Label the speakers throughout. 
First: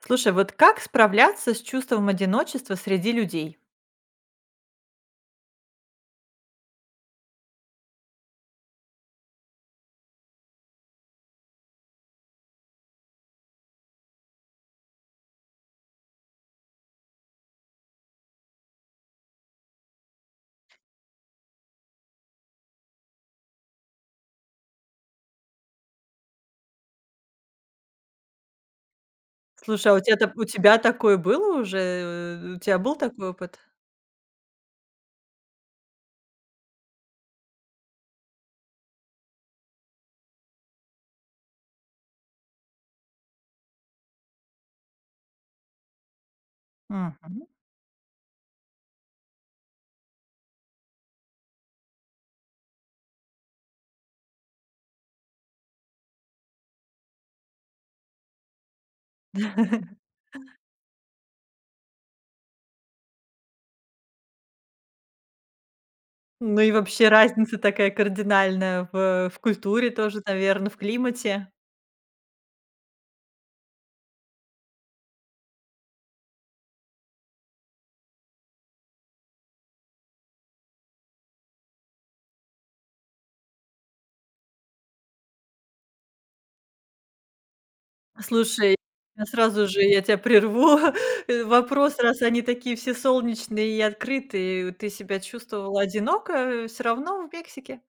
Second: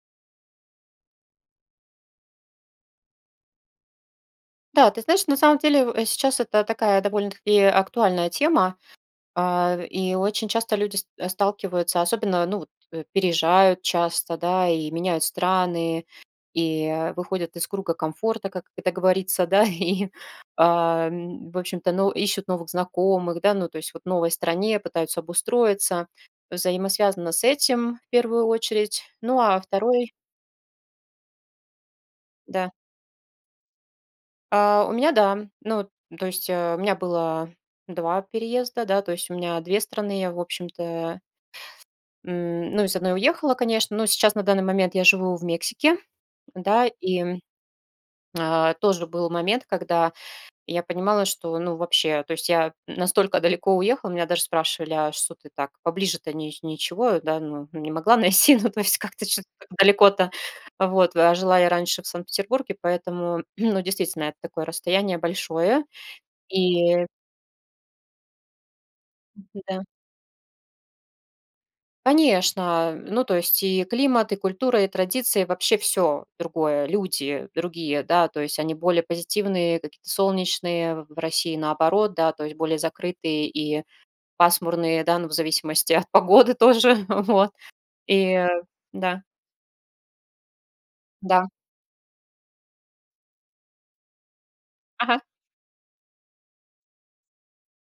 Speaker 1: Слушай, вот как справляться с чувством одиночества среди людей?
Speaker 2: Да, ты знаешь, на самом деле сейчас это такая довольно-таки актуальная тема, и очень часто люди сталкиваются, особенно, ну, вот, переезжают часто, да, и меняют страны, и выходят из круга комфорта, как это говорится, да, и, в общем-то, но, ищут новых знакомых, да, ну, то есть вот в новой стране пытаются обустроиться, взаимосвязано с этим в первую очередь, ну, а
Speaker 1: Слушай, а
Speaker 2: второй,
Speaker 1: у тебя такое было уже? У
Speaker 2: да.
Speaker 1: тебя был такой опыт?
Speaker 2: У меня да. Ну, то есть, у меня было 2 переезда, да, то есть у меня 2 страны, я, в общем-то, ну, из одной уехала, конечно, но сейчас на данный момент я живу в Мексике, да, и,
Speaker 1: Мгм.
Speaker 2: тоже был момент, когда я понимала, что, ну, вообще, то есть я настолько далеко уехала, меня даже спрашивали: "А что ты так поближе-то ни ничего, да, ну, не могла найти?" Ну, то есть как-то чё-то так далеко-то. Вот, а жила я раньше в Санкт-Петербурге, поэтому, ну, действительно, это такое расстояние большое.
Speaker 1: Ну и
Speaker 2: И
Speaker 1: вообще разница такая кардинальная в
Speaker 2: да.
Speaker 1: культуре тоже, наверное, в климате.
Speaker 2: Конечно, ну, то есть и климат, и культура, и традиции, вообще все другое, люди другие, да, то есть они более позитивные, какие-то солнечные, в России наоборот, да, то есть более закрытые и пасмурные, да, ну, в зависимости от погоды тоже, вот. И
Speaker 1: Слушай,
Speaker 2: да,
Speaker 1: я сразу же я тебя прерву.
Speaker 2: да.
Speaker 1: Вопрос, раз они такие все солнечные и открытые, ты
Speaker 2: Ага.
Speaker 1: себя чувствовала одиноко все равно в Мексике?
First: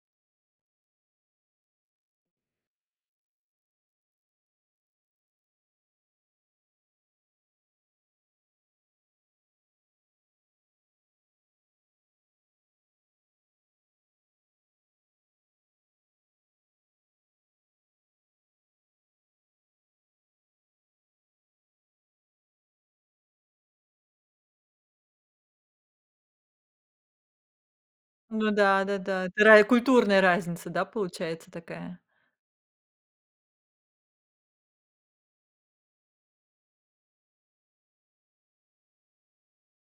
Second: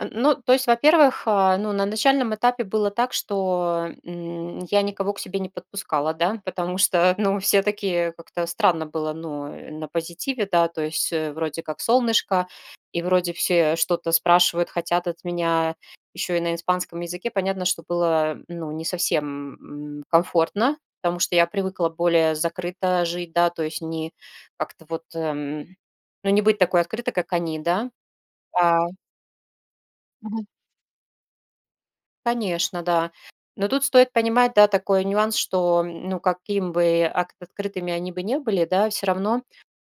Speaker 2: Н ну, то есть, во-первых, ну, на начальном этапе было так, что, я никого к себе не подпускала, да, потому что, ну, все такие, как-то странно было, ну, на позитиве, да, то есть, вроде как солнышко, и вроде все что-то спрашивают, хотят от меня, еще и на испанском языке. Понятно, что было, ну, не совсем, комфортно, потому что я привыкла более закрыто жить, да, то есть не как-то вот, ну, не быть такой открытой, как они, да.
Speaker 1: Ну
Speaker 2: А.
Speaker 1: да, да-да. Это ра культурная разница, да, получается такая?
Speaker 2: Конечно, да. Но тут стоит понимать, да, такой нюанс, что, ну, каким бы открытыми они бы не были, да, все равно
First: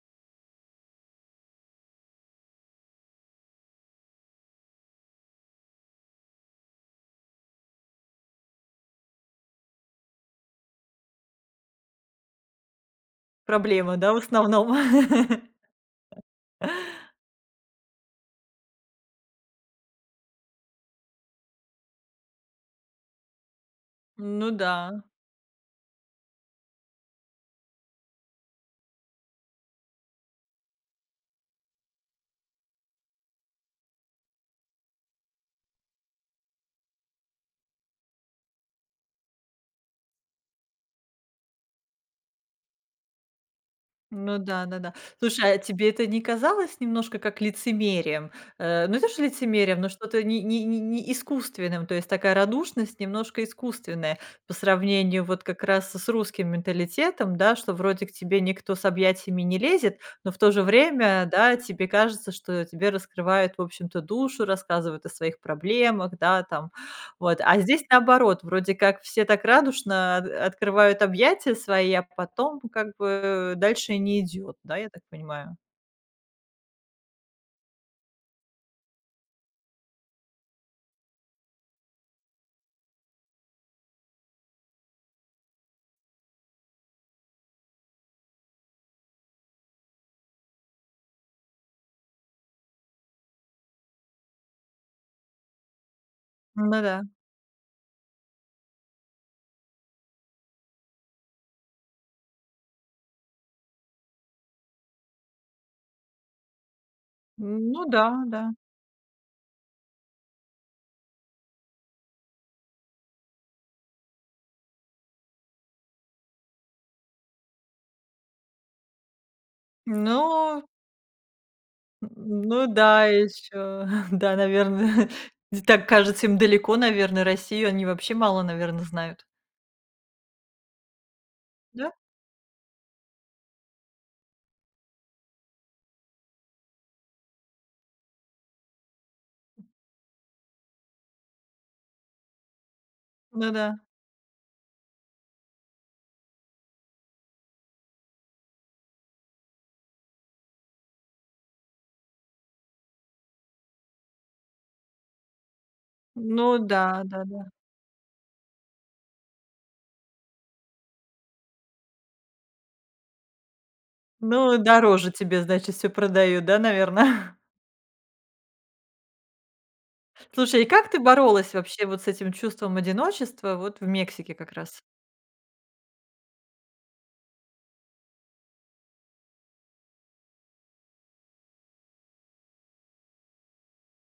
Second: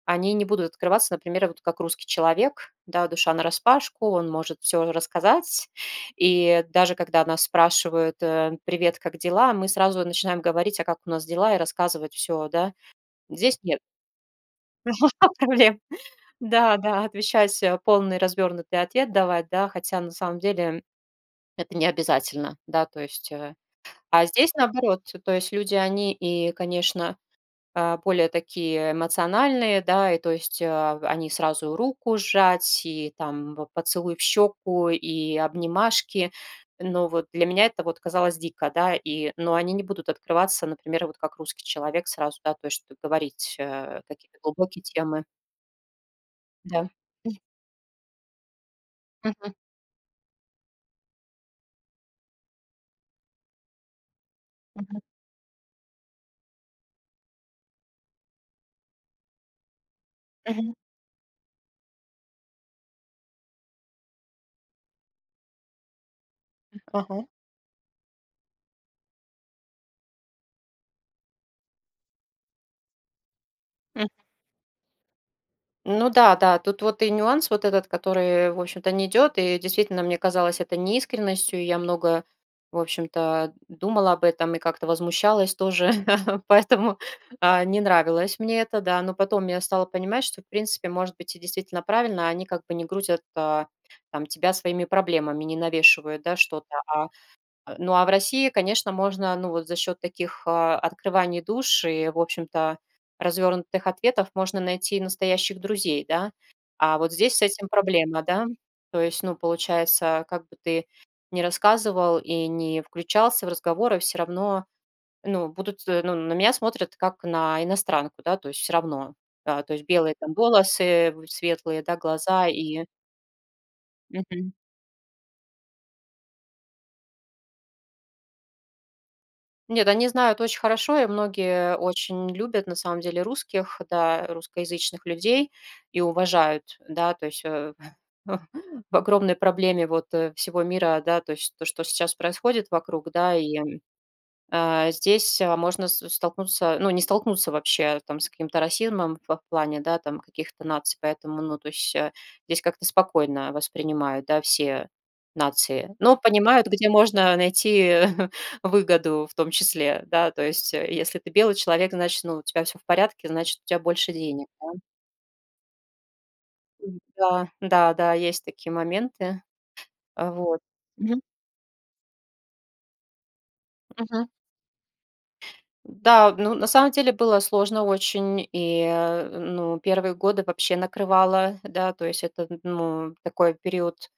Speaker 2: они не будут открываться, например, вот как русский человек, да, душа нараспашку, он может все рассказать, и даже когда нас спрашивают, привет, как дела, мы сразу начинаем говорить, а как у нас дела, и рассказывать все, да. Здесь нет
Speaker 1: Проблема, да, в основном?
Speaker 2: проблем. Да, да, отвечать полный развернутый ответ давать, да, хотя на самом деле это не обязательно, да, то есть. А
Speaker 1: Ну
Speaker 2: здесь
Speaker 1: да,
Speaker 2: наоборот, то есть люди, они и, конечно, более такие эмоциональные, да, и то есть они сразу руку сжать, и там поцелуй в щеку, и обнимашки. Но вот для меня это вот казалось дико, да, и, но они не будут открываться, например, вот как русский человек сразу, да, то есть говорить какие-то
Speaker 1: ну да, да,
Speaker 2: глубокие
Speaker 1: да.
Speaker 2: темы,
Speaker 1: Слушай, а тебе это не казалось
Speaker 2: да.
Speaker 1: немножко как лицемерием? Ну, это же
Speaker 2: Мгм.
Speaker 1: лицемерием, но что-то не искусственным, то есть такая радушность немножко искусственная по
Speaker 2: Мгм.
Speaker 1: сравнению вот как раз с русским менталитетом, да, что вроде к тебе никто с объятиями не лезет, но в то же
Speaker 2: Мгм.
Speaker 1: время, да, тебе кажется, что тебе раскрывают, в общем-то, душу, рассказывают о своих проблемах, да, там.
Speaker 2: Ага.
Speaker 1: Вот, а здесь наоборот, вроде как все так радушно от открывают объятия свои, а потом как бы дальше не идет, да, я так понимаю?
Speaker 2: Ну да, да, тут вот и нюанс вот этот, который, в общем-то, не идет, и действительно, мне казалось это неискренностью, и я много, в общем-то, думала об этом и как-то возмущалась тоже, поэтому не нравилось мне это, да, но потом я стала понимать, что, в принципе, может быть, и действительно правильно, а они как бы не грузят там тебя своими проблемами, не навешивают, да, что-то,
Speaker 1: Ну да.
Speaker 2: ну, а в России, конечно, можно, ну, вот за счет таких, открываний душ и, в общем-то, развернутых ответов можно найти настоящих друзей, да. А вот здесь с этим
Speaker 1: Ну да,
Speaker 2: проблема,
Speaker 1: да.
Speaker 2: да. То есть, ну, получается, как бы ты не рассказывал и не включался в разговоры, все равно, ну, будут, ну, на меня смотрят как на иностранку, да, то есть все равно. А, то есть белые там
Speaker 1: Ну,
Speaker 2: волосы, в светлые, да, глаза
Speaker 1: ну
Speaker 2: и
Speaker 1: да, еще, да,
Speaker 2: мгм.
Speaker 1: наверное, так кажется, им далеко, наверное, Россию, они вообще мало, наверное, знают.
Speaker 2: Нет, они знают очень хорошо, и многие
Speaker 1: Да?
Speaker 2: очень любят, на самом деле, русских, да, русскоязычных людей и уважают, да, то есть в огромной проблеме вот всего мира, да, то есть то, что сейчас происходит вокруг, да,
Speaker 1: Ну
Speaker 2: и
Speaker 1: да.
Speaker 2: Здесь, можно с столкнуться, ну, не столкнуться вообще там с каким-то расизмом в плане, да, там каких-то наций, поэтому, ну, то есть, здесь как-то спокойно воспринимают, да, все нации, но
Speaker 1: Ну
Speaker 2: понимают,
Speaker 1: да,
Speaker 2: где можно
Speaker 1: да-да.
Speaker 2: найти выгоду в том числе, да, то есть, если ты белый человек, значит, ну, у тебя все в порядке, значит, у тебя больше денег,
Speaker 1: Ну,
Speaker 2: да.
Speaker 1: дороже тебе, значит, все продают, да, наверное.
Speaker 2: Да, да-да, есть такие моменты, вот.
Speaker 1: Слушай, и как ты боролась вообще вот с этим чувством одиночества вот в
Speaker 2: Мгм.
Speaker 1: Мексике как раз?
Speaker 2: Да, ну, на самом деле было сложно очень, и, ну, первые годы вообще накрывало, да, то есть это, ну, такой период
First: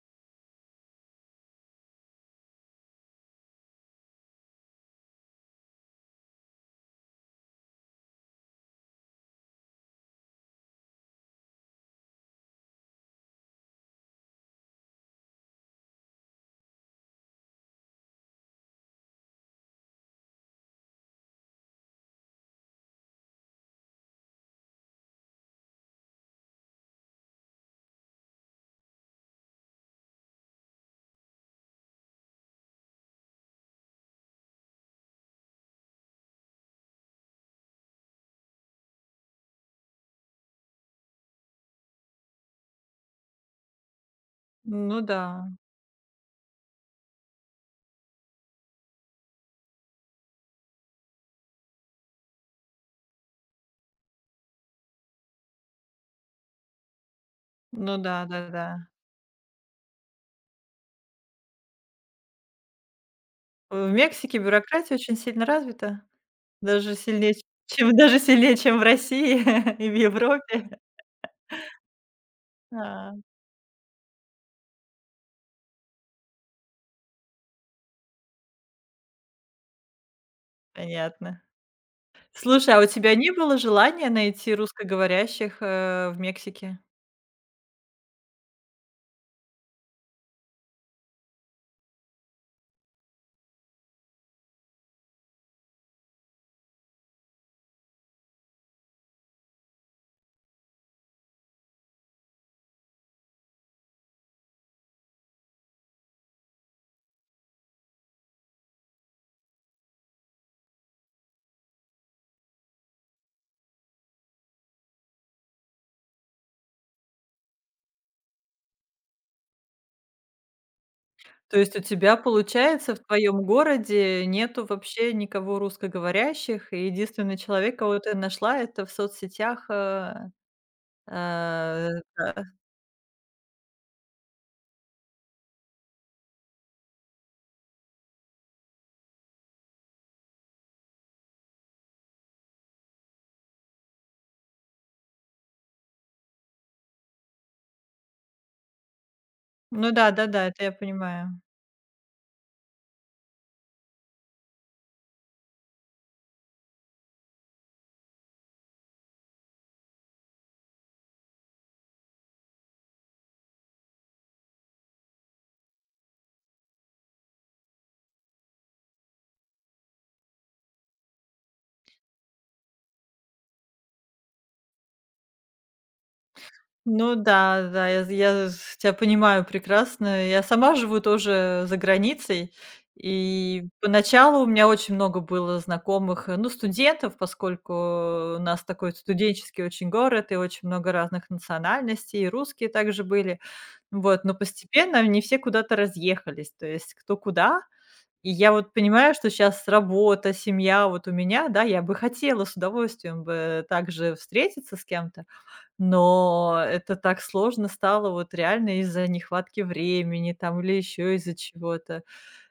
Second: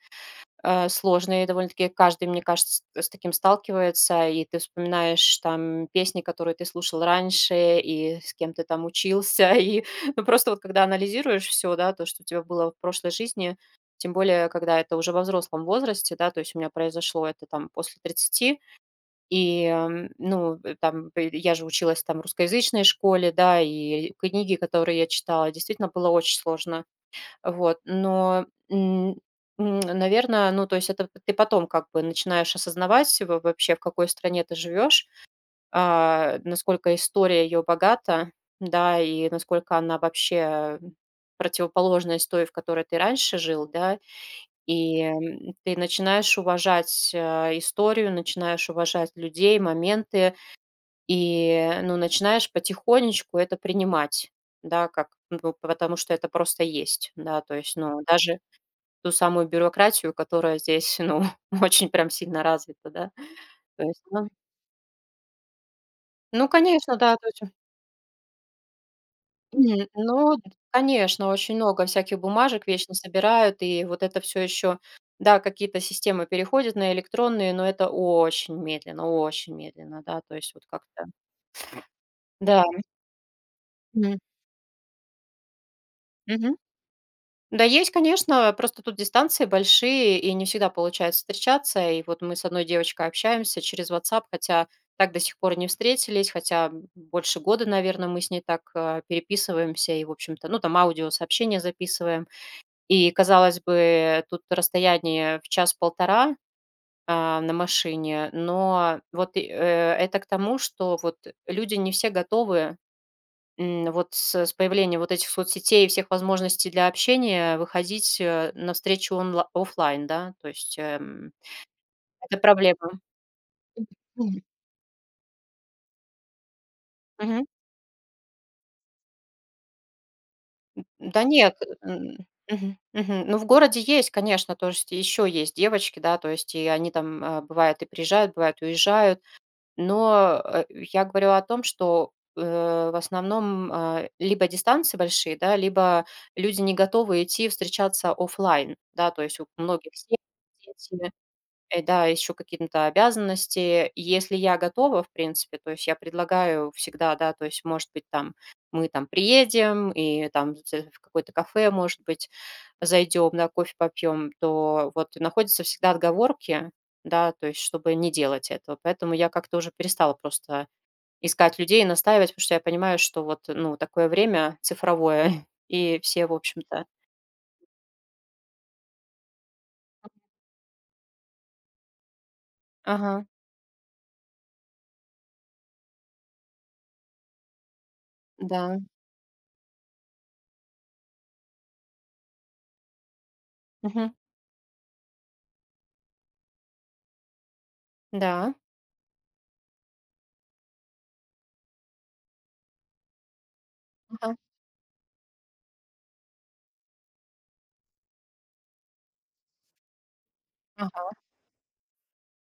Speaker 2: сложный довольно-таки, каждый, мне кажется, с таким сталкивается, и ты вспоминаешь там песни, которые ты слушал раньше, и с кем ты там учился, и, ну, просто вот когда анализируешь все, да, то, что у тебя было в прошлой жизни, тем более, когда это уже во взрослом возрасте, да, то есть у меня произошло это там после тридцати. И, ну, там, п я же училась там в русскоязычной школе, да, и книги, которые я читала, действительно было очень сложно. Вот, но, наверное, ну, то есть это ты потом как бы начинаешь осознавать во вообще, в какой стране ты живешь, насколько история ее богата, да, и насколько она вообще противоположность той, в которой ты раньше жил, да.
Speaker 1: Ну
Speaker 2: И,
Speaker 1: да,
Speaker 2: ты начинаешь уважать, историю, начинаешь уважать людей, моменты, и, ну, начинаешь потихонечку это принимать, да, как, ну, потому что это просто есть, да, то есть,
Speaker 1: ну
Speaker 2: ну,
Speaker 1: да,
Speaker 2: даже
Speaker 1: да-да.
Speaker 2: ту самую бюрократию, которая здесь, ну, очень прям сильно развита, да. То
Speaker 1: В
Speaker 2: есть, ну,
Speaker 1: Мексике бюрократия очень сильно развита,
Speaker 2: ну,
Speaker 1: даже
Speaker 2: конечно, да, то
Speaker 1: сильнее,
Speaker 2: есть,
Speaker 1: чем в России и в
Speaker 2: ну,
Speaker 1: Европе.
Speaker 2: конечно, очень много всяких бумажек вечно
Speaker 1: А,
Speaker 2: собирают, и вот это все еще, да, какие-то системы переходят на электронные, но это очень медленно, да, то есть вот как-то,
Speaker 1: понятно.
Speaker 2: да.
Speaker 1: Слушай, а у тебя не было желания
Speaker 2: Мгм.
Speaker 1: найти русскоговорящих, в Мексике?
Speaker 2: Да, есть, конечно, просто тут дистанции большие, и не всегда получается встречаться. И вот мы с одной девочкой общаемся через WhatsApp, хотя так до сих пор и не встретились, хотя больше года, наверное, мы с ней так переписываемся и, в общем-то, ну, там аудиосообщения записываем. И, казалось бы, тут расстояние в час-полтора на машине, но вот и, это к тому, что вот люди не все готовы. Вот с появлением вот этих соцсетей и всех возможностей для общения выходить, навстречу онла оффлайн, да? То есть,
Speaker 1: То есть у тебя,
Speaker 2: это
Speaker 1: получается, в
Speaker 2: проблема.
Speaker 1: твоем городе
Speaker 2: Мгм.
Speaker 1: нету вообще никого русскоговорящих, и единственный
Speaker 2: Мгм.
Speaker 1: человек, кого ты нашла, это в соцсетях, э,
Speaker 2: Да нет, м,
Speaker 1: да.
Speaker 2: мгм, мгм. Ну, в городе есть, конечно, то есть еще есть девочки, да, то есть и они там, бывает и приезжают, бывает уезжают. Но, я говорю о том, что, в основном, либо дистанции большие, да, либо люди не готовы идти встречаться оффлайн, да, то есть у
Speaker 1: Ну
Speaker 2: многих
Speaker 1: да, да-да, это я понимаю.
Speaker 2: Да, еще какие то обязанности. Если я готова, в принципе, то есть я предлагаю всегда, да, то есть, может быть, там мы там приедем и там в какое-то кафе, может быть, зайдем, да, кофе попьем, то вот находятся всегда отговорки, да, то есть чтобы не делать этого. Поэтому я как-то уже перестала просто искать людей и настаивать, потому что я понимаю, что вот, ну, такое время цифровое, и все, в общем-то.
Speaker 1: Ну да, да, я тебя понимаю прекрасно. Я сама живу тоже за границей,
Speaker 2: Ага,
Speaker 1: и поначалу у меня очень много было знакомых, ну, студентов, поскольку у нас
Speaker 2: да,
Speaker 1: такой студенческий очень город и очень много разных национальностей, и русские также были.
Speaker 2: мгм,
Speaker 1: Вот, но постепенно они все куда-то разъехались, то есть кто куда. И я
Speaker 2: да,
Speaker 1: вот понимаю, что сейчас работа, семья вот у меня, да, я бы хотела с удовольствием бы также
Speaker 2: ага,
Speaker 1: встретиться с кем-то, но это так сложно стало вот реально из-за нехватки времени там или еще
Speaker 2: ага,
Speaker 1: из-за чего-то.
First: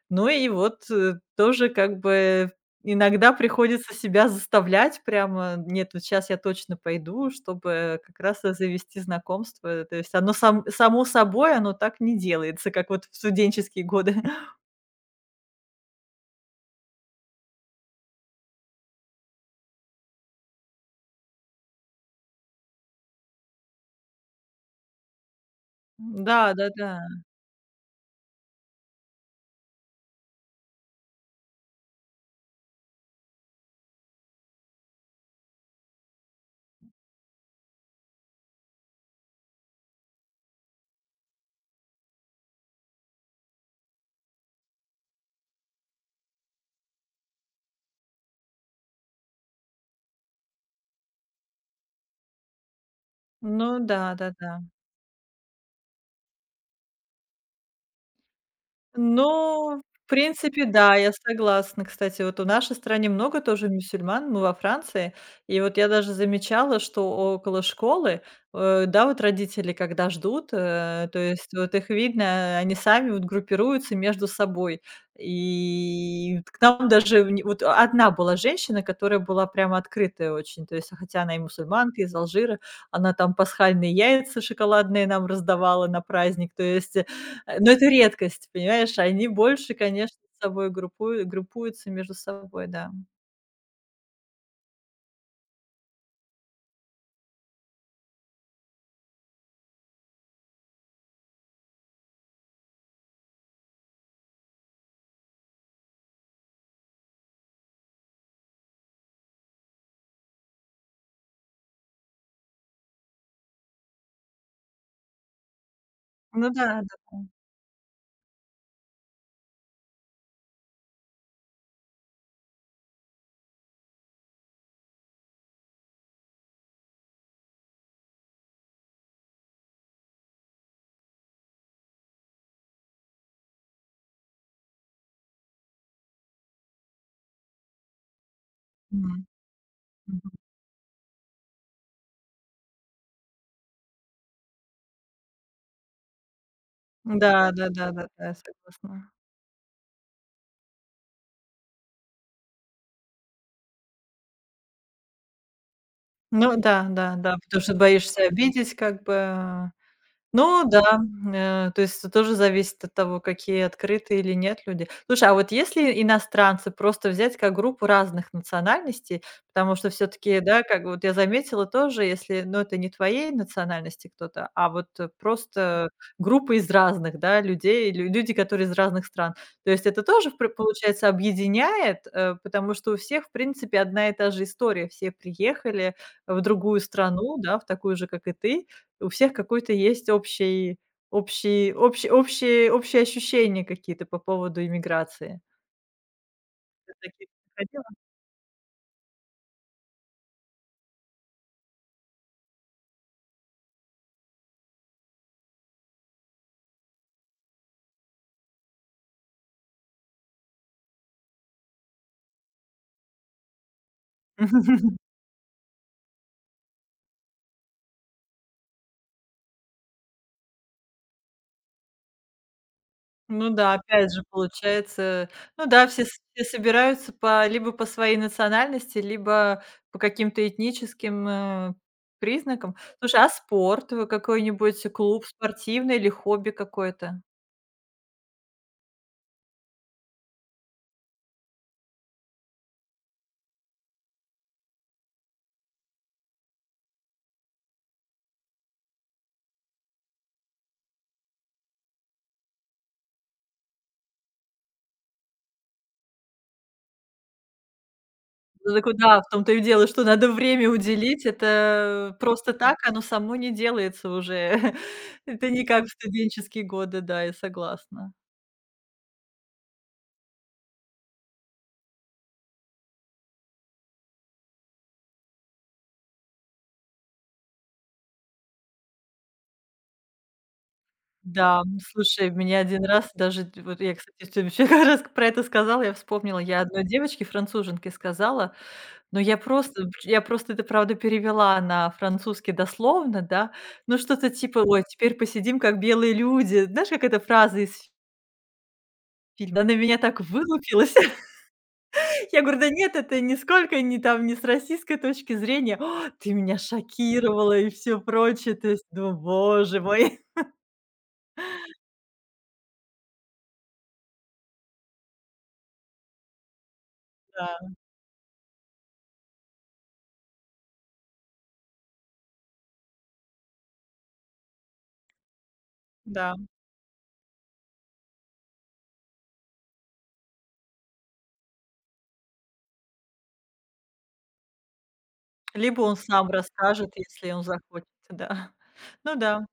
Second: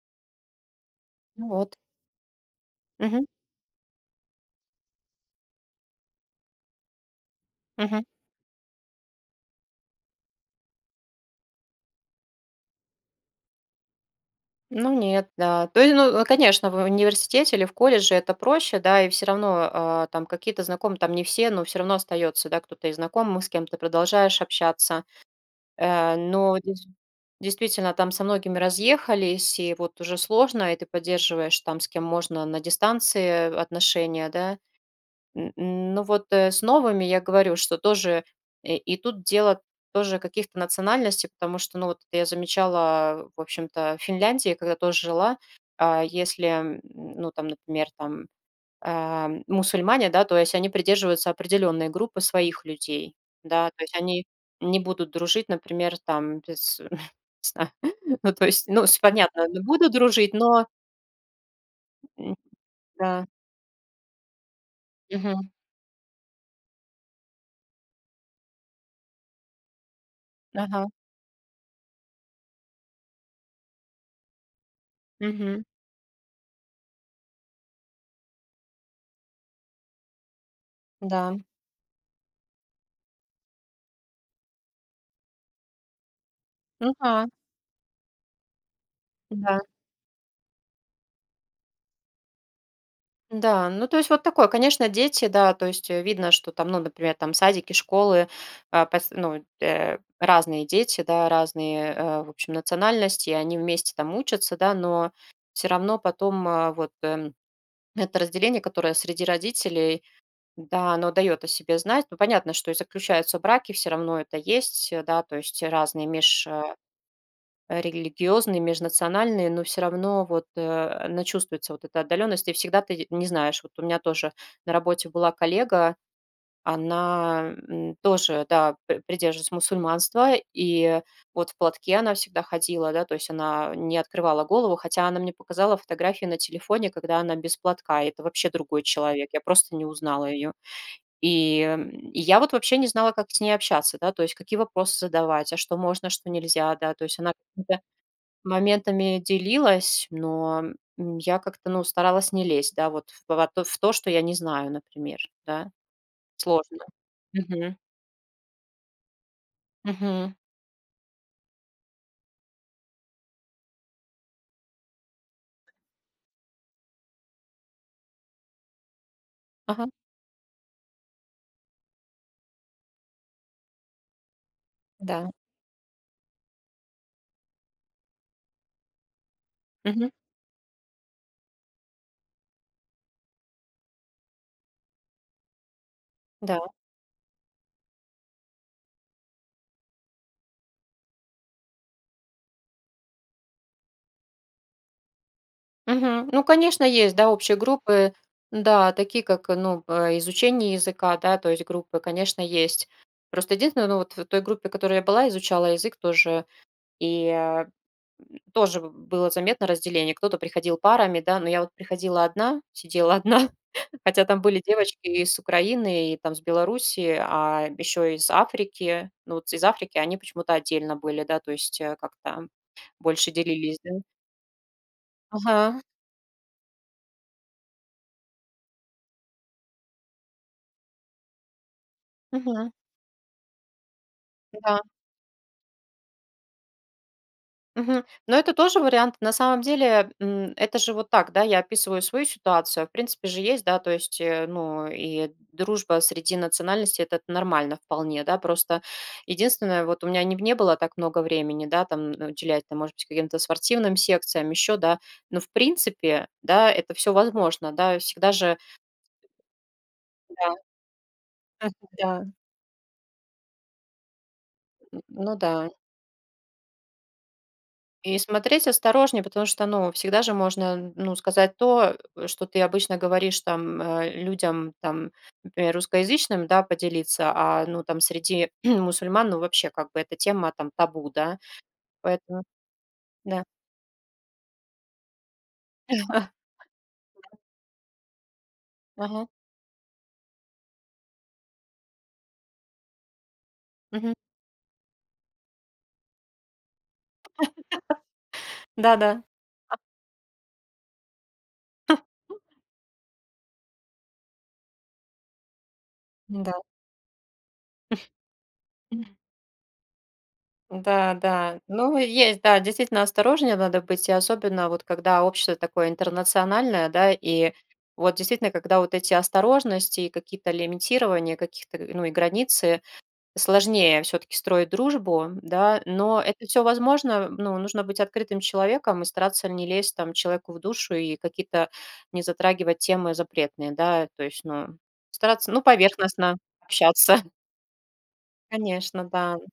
Speaker 1: Ну и вот,
Speaker 2: ну
Speaker 1: тоже
Speaker 2: вот.
Speaker 1: как бы
Speaker 2: Мгм,
Speaker 1: иногда приходится себя заставлять прямо: "Нет, вот щас я точно пойду",
Speaker 2: мгм.
Speaker 1: чтобы как раз и завести знакомство. То есть оно само собой, оно так не делается, как вот в студенческие годы.
Speaker 2: Ну нет, да. То есть, ну, конечно, в университете или в колледже это проще, да, и все равно там какие-то знакомые, там не все, но все равно остается, да, кто-то из знакомых, с кем ты продолжаешь общаться. Но
Speaker 1: Да-да-да.
Speaker 2: действительно, там со многими разъехались, и вот уже сложно, и ты поддерживаешь там, с кем можно на дистанции отношения, да. Н н ну вот, с новыми я говорю, что тоже и тут дело тоже каких-то национальностей, потому что, ну, вот я замечала, в общем-то, в Финляндии, когда тоже жила, если, ну, там, например, там, мусульмане, да, то есть они придерживаются определенной группы своих людей,
Speaker 1: Ну
Speaker 2: да, то есть они
Speaker 1: да-да-да.
Speaker 2: не будут дружить, например, там, с не знаю, ну, то есть, ну, с понятно, ну,
Speaker 1: Ну,
Speaker 2: будут
Speaker 1: в
Speaker 2: дружить,
Speaker 1: принципе,
Speaker 2: но,
Speaker 1: да, я согласна. Кстати,
Speaker 2: м,
Speaker 1: вот в нашей стране
Speaker 2: да.
Speaker 1: много тоже мусульман, мы во Франции.
Speaker 2: Мгм.
Speaker 1: И вот я даже замечала, что около школы, да, вот родители когда ждут,
Speaker 2: Ага.
Speaker 1: то есть вот их видно, они сами вот группируются между собой.
Speaker 2: Мгм.
Speaker 1: И к нам даже в не вот одна была женщина, которая была прямо открытая очень, то есть, хотя она
Speaker 2: Да.
Speaker 1: и мусульманка, из Алжира, она там пасхальные яйца шоколадные нам раздавала на праздник. То
Speaker 2: Ну
Speaker 1: есть…
Speaker 2: да,
Speaker 1: Но это редкость, понимаешь? Они
Speaker 2: да.
Speaker 1: больше, конечно, с собой группуются между собой, да.
Speaker 2: Да, ну, то есть вот такое, конечно, дети, да, то есть, видно, что там, ну, например, там садики, школы, ну, разные дети, да, разные, в общем, национальности, и они вместе там учатся, да, но все равно потом вот это разделение, которое среди родителей, да, оно дает о себе знать. Ну, понятно, что и заключаются браки, все равно это есть, да, то есть разные
Speaker 1: Ну да, да-да.
Speaker 2: религиозные, межнациональные, но все равно вот, она чувствуется, вот эта отдаленность, и всегда ты не знаешь. Вот у меня тоже на работе была коллега, она, тоже, да, придерживалась мусульманства, и вот в платке она всегда ходила, да, то есть она не открывала голову, хотя она мне показала фотографии на телефоне, когда она без платка, и это вообще другой
Speaker 1: Мгм,
Speaker 2: человек, я просто не узнала
Speaker 1: мгм.
Speaker 2: ее. И, и я вот вообще не знала, как с ней общаться, да, то есть какие вопросы задавать, а что можно, что нельзя, да, то есть она.
Speaker 1: Да, да-да-да-да, я согласна.
Speaker 2: Моментами делилась, но, я как-то, ну, старалась не лезть, да, вот в то, что я не знаю, например, да.
Speaker 1: Ну
Speaker 2: Сложно.
Speaker 1: да, да, да, потому что
Speaker 2: Мгм.
Speaker 1: боишься обидеть как бы.
Speaker 2: Мгм.
Speaker 1: Ну да, то есть это тоже зависит от того, какие открытые или нет люди. Слушай, а вот если иностранцы просто взять как группу разных национальностей, потому
Speaker 2: Ага.
Speaker 1: что все-таки, да, как вот я заметила тоже, если, ну, это не твоей национальности кто-то, а вот
Speaker 2: Да.
Speaker 1: просто группа из разных, да, людей, люди, которые из разных стран, то есть это
Speaker 2: Мгм.
Speaker 1: тоже, получается, объединяет, потому что у всех, в принципе, одна и та же история, все приехали в
Speaker 2: Да.
Speaker 1: другую страну, да, в такую же, как и ты, у всех какой-то есть общий общий общий общие общие ощущения какие-то по поводу иммиграции.
Speaker 2: Мгм. Ну, конечно,
Speaker 1: Ты
Speaker 2: есть, да,
Speaker 1: таких
Speaker 2: общие
Speaker 1: находила?
Speaker 2: группы. Да, такие как, ну, изучение языка, да, то есть группы, конечно, есть. Просто единственное, ну, вот в той группе, в которой я была, изучала язык тоже, и, тоже было заметно разделение. Кто-то приходил парами, да, но я вот приходила одна, сидела одна. Хотя там были девочки и с Украины, и там с Белоруссии, а еще из Африки. Ну, вот из Африки они почему-то отдельно были, да, то есть, как-то больше
Speaker 1: Ну да,
Speaker 2: делились, да.
Speaker 1: опять же, получается, ну
Speaker 2: Ага.
Speaker 1: да, все собираются по либо по своей национальности, либо по каким-то этническим,
Speaker 2: Мгм.
Speaker 1: признакам. Слушай, а спорт,
Speaker 2: Да.
Speaker 1: какой-нибудь клуб спортивный или хобби какое-то?
Speaker 2: Мгм. Но это тоже вариант. На самом деле, это же вот так, да, я описываю свою ситуацию. В принципе же есть, да, то есть, ну, и дружба среди национальностей, это нормально вполне, да, просто единственное, вот у меня не было так много времени, да, там, ну, уделять, там, может быть, каким-то спортивным секциям, еще, да, но в принципе, да, это все возможно, да, всегда же,
Speaker 1: Ну так вот да, в том-то и дело, что надо
Speaker 2: да,
Speaker 1: время уделить. Это
Speaker 2: да,
Speaker 1: просто так оно само не делается уже.
Speaker 2: ну
Speaker 1: Это не
Speaker 2: да.
Speaker 1: как в студенческие годы, да, я согласна.
Speaker 2: И смотреть осторожнее, потому что, ну, всегда же можно, ну, сказать то, что ты обычно говоришь там людям, там, например, русскоязычным, да, поделиться, ну, там, среди мусульман, ну, вообще, как бы, эта тема там табу, да,
Speaker 1: Да, слушай,
Speaker 2: поэтому,
Speaker 1: меня один раз
Speaker 2: да.
Speaker 1: даже д вот я, кстати, тебе еще как раз про это сказала, я вспомнила. Я одной девочке, француженке, сказала, но
Speaker 2: Ага,
Speaker 1: я просто это, правда, перевела на французский дословно, да. Ну,
Speaker 2: мгм.
Speaker 1: что-то типа: "Ой, теперь посидим, как белые люди". Знаешь, как эта фраза из
Speaker 2: Да-да.
Speaker 1: фильма? Она на меня так вылупилась. Я говорю: "Да нет, это нисколько не там не с российской точки зрения". "А, ты
Speaker 2: Да.
Speaker 1: меня шокировала!" И все прочее. То есть думаю: боже мой.
Speaker 2: Да, да. Ну, есть, да, действительно осторожнее надо быть, и особенно вот когда общество такое интернациональное, да, и
Speaker 1: Да,
Speaker 2: вот действительно, когда вот эти осторожности и какие-то лимитирования каких-то, ну, и границы, сложнее все-таки строить дружбу, да, но
Speaker 1: да.
Speaker 2: это все возможно, ну, нужно быть открытым человеком и стараться не лезть там человеку в душу и какие-то не затрагивать темы запретные, да, то есть, ну, стараться, ну,
Speaker 1: Либо он сам
Speaker 2: поверхностно
Speaker 1: расскажет,
Speaker 2: общаться,
Speaker 1: если он захочет, да.
Speaker 2: конечно,
Speaker 1: Ну
Speaker 2: да.
Speaker 1: да.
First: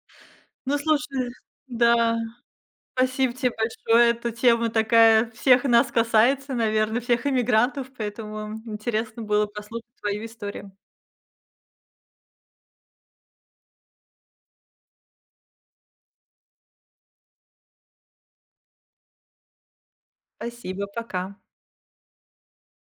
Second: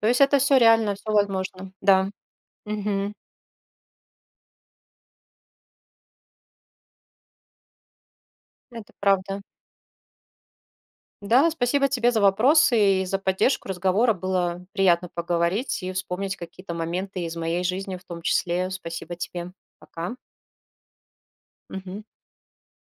Speaker 2: То есть это все
Speaker 1: Ну
Speaker 2: реально, все
Speaker 1: слушай,
Speaker 2: возможно, да.
Speaker 1: да,
Speaker 2: Мгм.
Speaker 1: спасибо тебе большое. Эта тема такая всех нас касается, наверное, всех иммигрантов, поэтому
Speaker 2: Это
Speaker 1: интересно
Speaker 2: правда.
Speaker 1: было послушать твою историю.
Speaker 2: Да, спасибо тебе за вопросы и за поддержку разговора. Было приятно поговорить и вспомнить какие-то моменты из моей жизни в том числе. Спасибо тебе. Пока.
Speaker 1: Спасибо, пока.
Speaker 2: Мгм.